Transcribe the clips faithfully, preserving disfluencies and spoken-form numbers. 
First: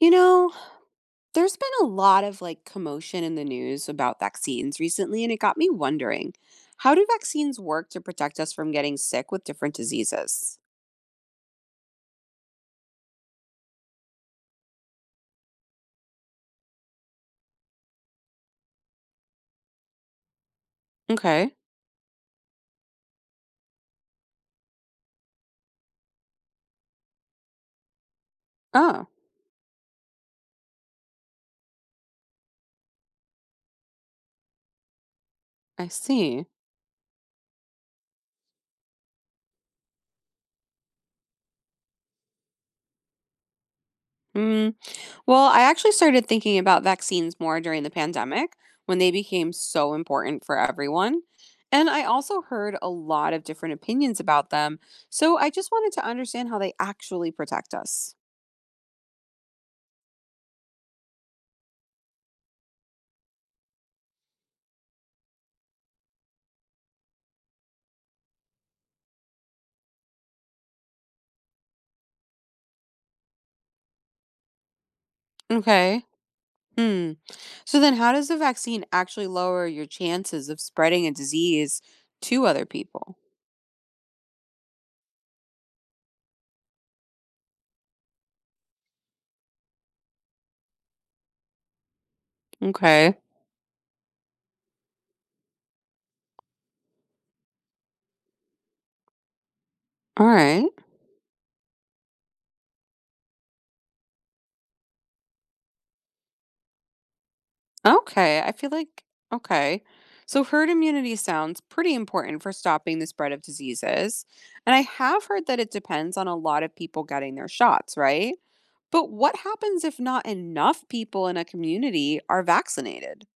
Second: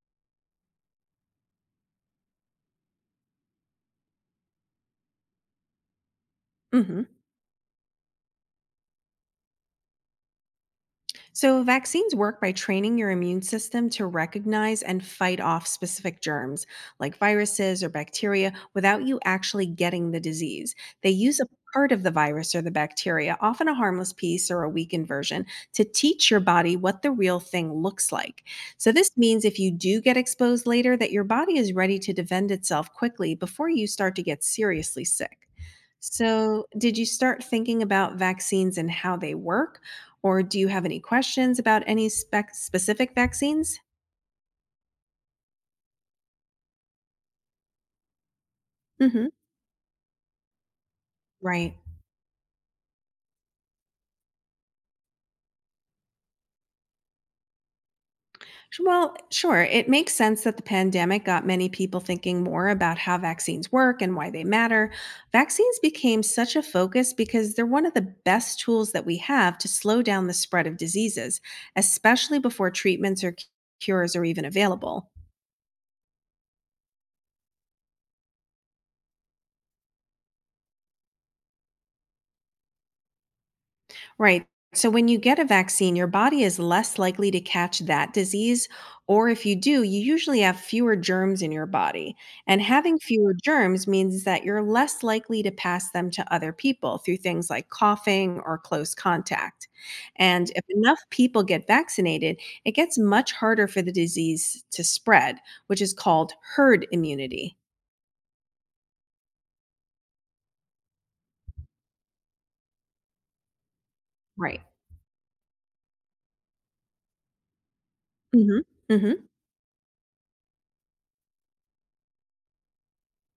You know, there's been a lot of like commotion in the news about vaccines recently, and it got me wondering, how do hmm vaccines work to protect us from getting sick with different diseases? So, vaccines work by training your immune system to recognize and fight off specific germs like viruses or bacteria without you actually getting the disease. They use a Okay. part of the virus or the bacteria, often a harmless piece or a weakened version, to teach your body what the real thing looks like. So, Oh, this means if you do get exposed later, that your body is ready to defend itself quickly before you start to get seriously sick. I see. So, did you start thinking about vaccines and how they work? Or do you have any questions about any spec- specific vaccines? Mm. Well, I actually started thinking about vaccines more during the pandemic when they hmm became so important for everyone. Right. And I also heard a lot of different opinions about them. So I just wanted to understand how they actually protect us. Sh- Well, sure. It makes sense that the pandemic got many people thinking more about how vaccines work and why they matter. Vaccines became such a focus because they're one of the best tools that we have to slow down the spread of diseases, especially before treatments or c- cures are even available. Okay. Mm. So then how does the vaccine actually lower your chances of spreading a disease to other people? Right. So when you get a vaccine, your body is less likely to catch that disease. Or if you do, you usually have fewer germs in your body. And having Okay. fewer germs means that you're less likely to pass them to other people through things like coughing or close contact. All And if right. enough people get vaccinated, it gets much harder for the disease to spread, which is called herd immunity. Okay. I feel like okay. So herd immunity sounds pretty important for stopping the spread of diseases. Right. And I have heard that it depends on a lot of people getting their shots, right? hmm But hmm what happens if not enough people in a community are vaccinated?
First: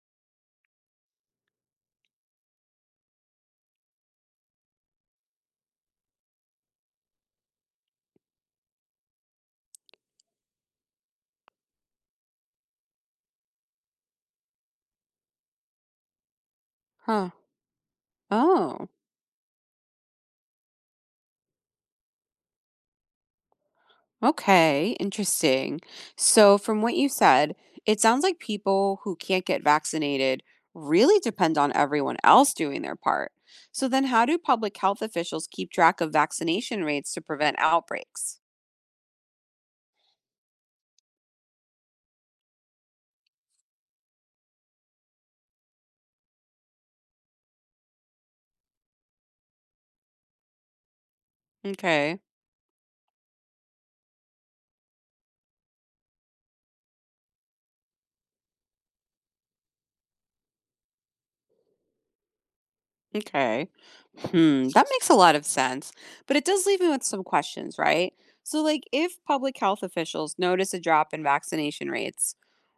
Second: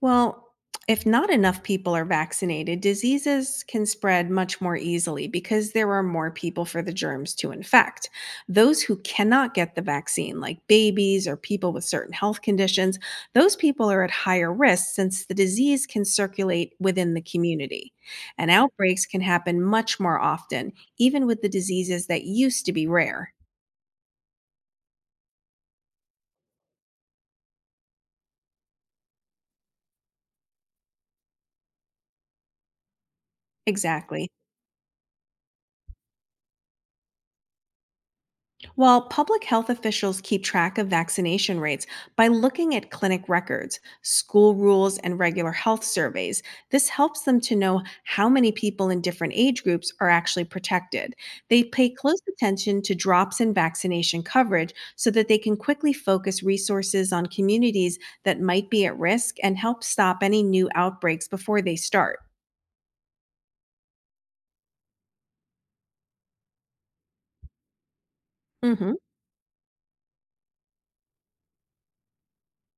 Well, if not enough people are vaccinated, diseases can spread much more easily because there are more people for the germs to infect. Those who cannot get the vaccine, like babies or people with certain health conditions, those people are at higher risk since the disease can circulate within the Huh. community. And Oh. outbreaks can happen much more often, even with the diseases that used to be rare. Okay, interesting. So, from what you said, it sounds like people who can't get vaccinated really depend on everyone else doing their part. So, then how Exactly. do public health officials keep track of vaccination rates to prevent outbreaks? While public health officials keep track of vaccination rates by looking at clinic records, school rules, and regular health surveys. This helps them to know how many people in different age groups are actually protected. They pay Okay. close attention to drops in vaccination coverage so that they can quickly focus resources on communities that might be at risk and help stop any new outbreaks before they start. Okay. Hmm, that makes a lot of sense, but it does leave me with some questions, right? So, like, hmm if public health officials notice a drop in vaccination rates,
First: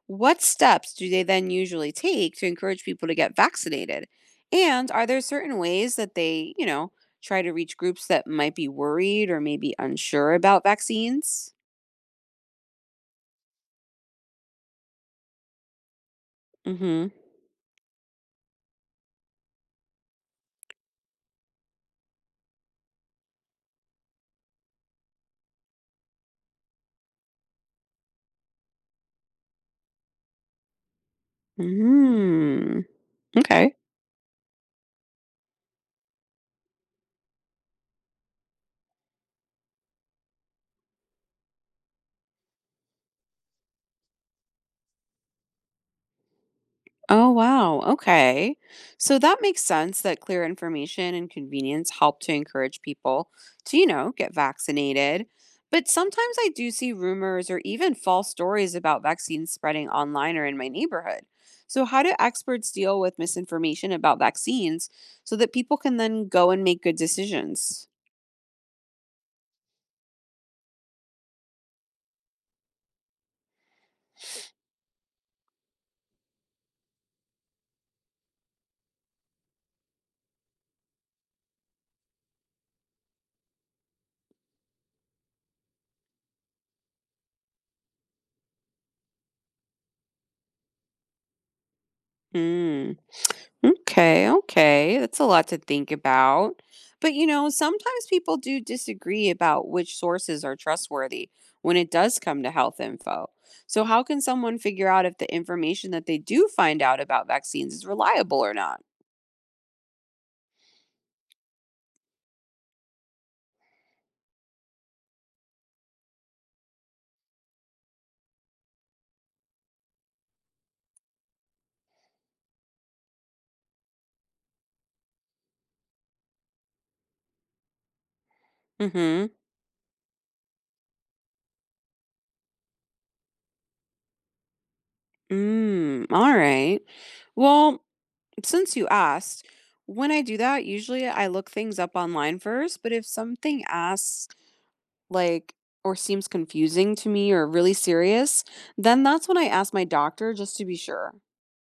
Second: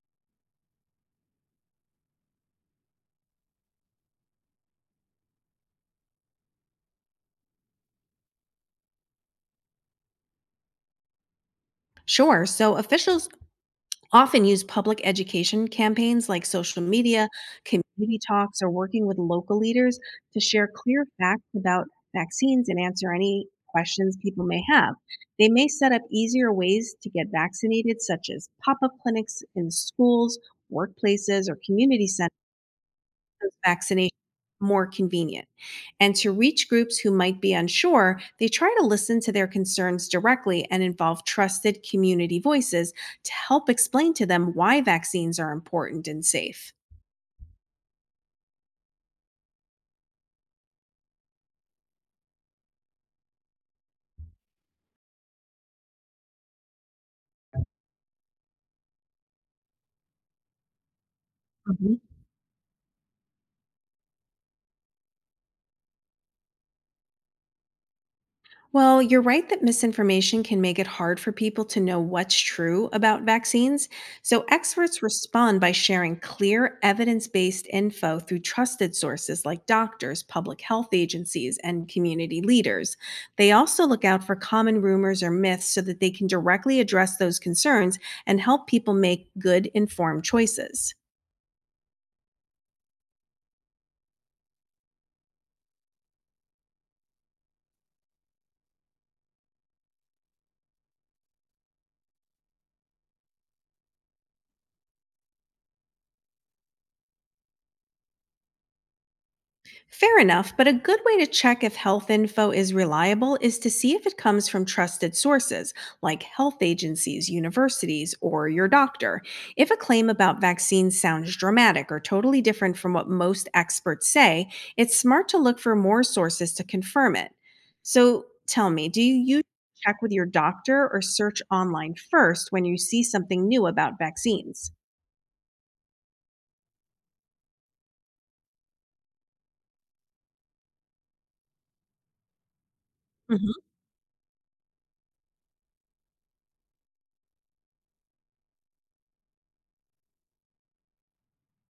what steps do they then usually take to encourage people to get vaccinated? And are there certain ways that they, you know, try to reach groups that might be worried or maybe unsure about vaccines? Sure. So officials often use public education campaigns like social Mm-hmm. media, community talks, or working with local leaders to share clear facts about vaccines and answer any questions people may have. They may set up easier ways to get vaccinated, such as pop up clinics in schools, workplaces, or community centers Hmm. those Okay. vaccinations more convenient. And to reach groups who might be unsure, they try to listen to their concerns directly and involve trusted community voices to help explain to them why vaccines are important and safe. Oh, wow. Okay. So that makes sense that clear information and convenience help to encourage people to, you know, get vaccinated. But sometimes I do see rumors or even false stories about vaccines spreading online or in my neighborhood. So, Mhm. how do experts deal with misinformation about vaccines so that people can then go and make good decisions? Well, you're right that misinformation can make it hard for people to know what's true about vaccines. So, experts respond by sharing clear, evidence based info through trusted sources like doctors, public health agencies, and community leaders. They also look out for common rumors or myths so that they can directly address those concerns and help people make good, informed choices. Mm. Okay, okay. That's a lot to think about. But you know, sometimes people do disagree about which sources are trustworthy when it does come to health info. So, how can someone figure out if the information that they do find out about vaccines is reliable or not? Fair enough, but a good way to check if health info is reliable is to see if it comes from trusted sources like health agencies, universities, or your doctor. If a claim about vaccines sounds dramatic or totally different from what most experts say, it's smart to look for more sources to confirm it. So tell me, do you Mm-hmm. usually check with your doctor or search online first when you see something new about vaccines? Mm, all right. Well, since you asked, when I do that, usually I look things up online first, but if something asks like or seems confusing to me or really serious, then that's when I ask my doctor just to be sure.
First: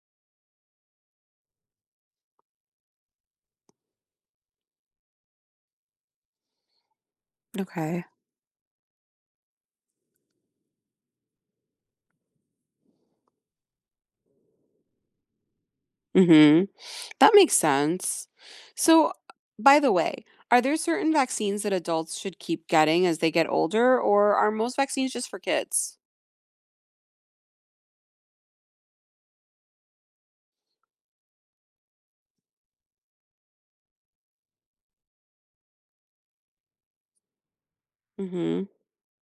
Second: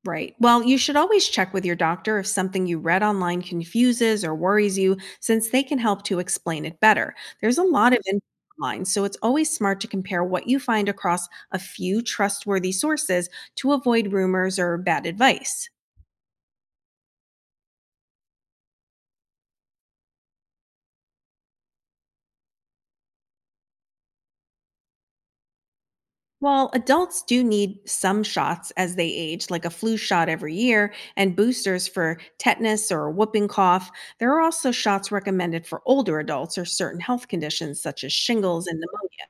Right. Well, you should always check with your doctor if something you read online confuses or worries you, since they can help to explain it better. There's a lot of Okay. info online, so it's always smart to compare what you find across a few trustworthy sources to avoid rumors or bad advice. Mhm. That makes sense. So, by the way, are there certain vaccines that adults should keep getting as they get older, or are most vaccines just for kids? While adults do need some shots as they age, like a flu shot every year and boosters for tetanus or whooping cough, there are also shots recommended for older adults or certain health conditions such as Mhm. shingles and pneumonia.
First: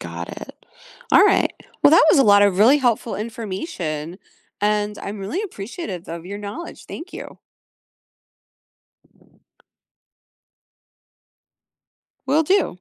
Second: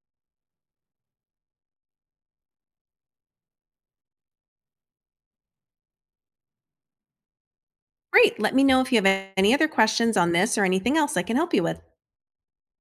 Got it. All right. Well, that was a lot of really helpful information, and I'm really appreciative of your knowledge. Thank you. Great. Let me know if you have any other questions on this or anything else I can help you with. Will do.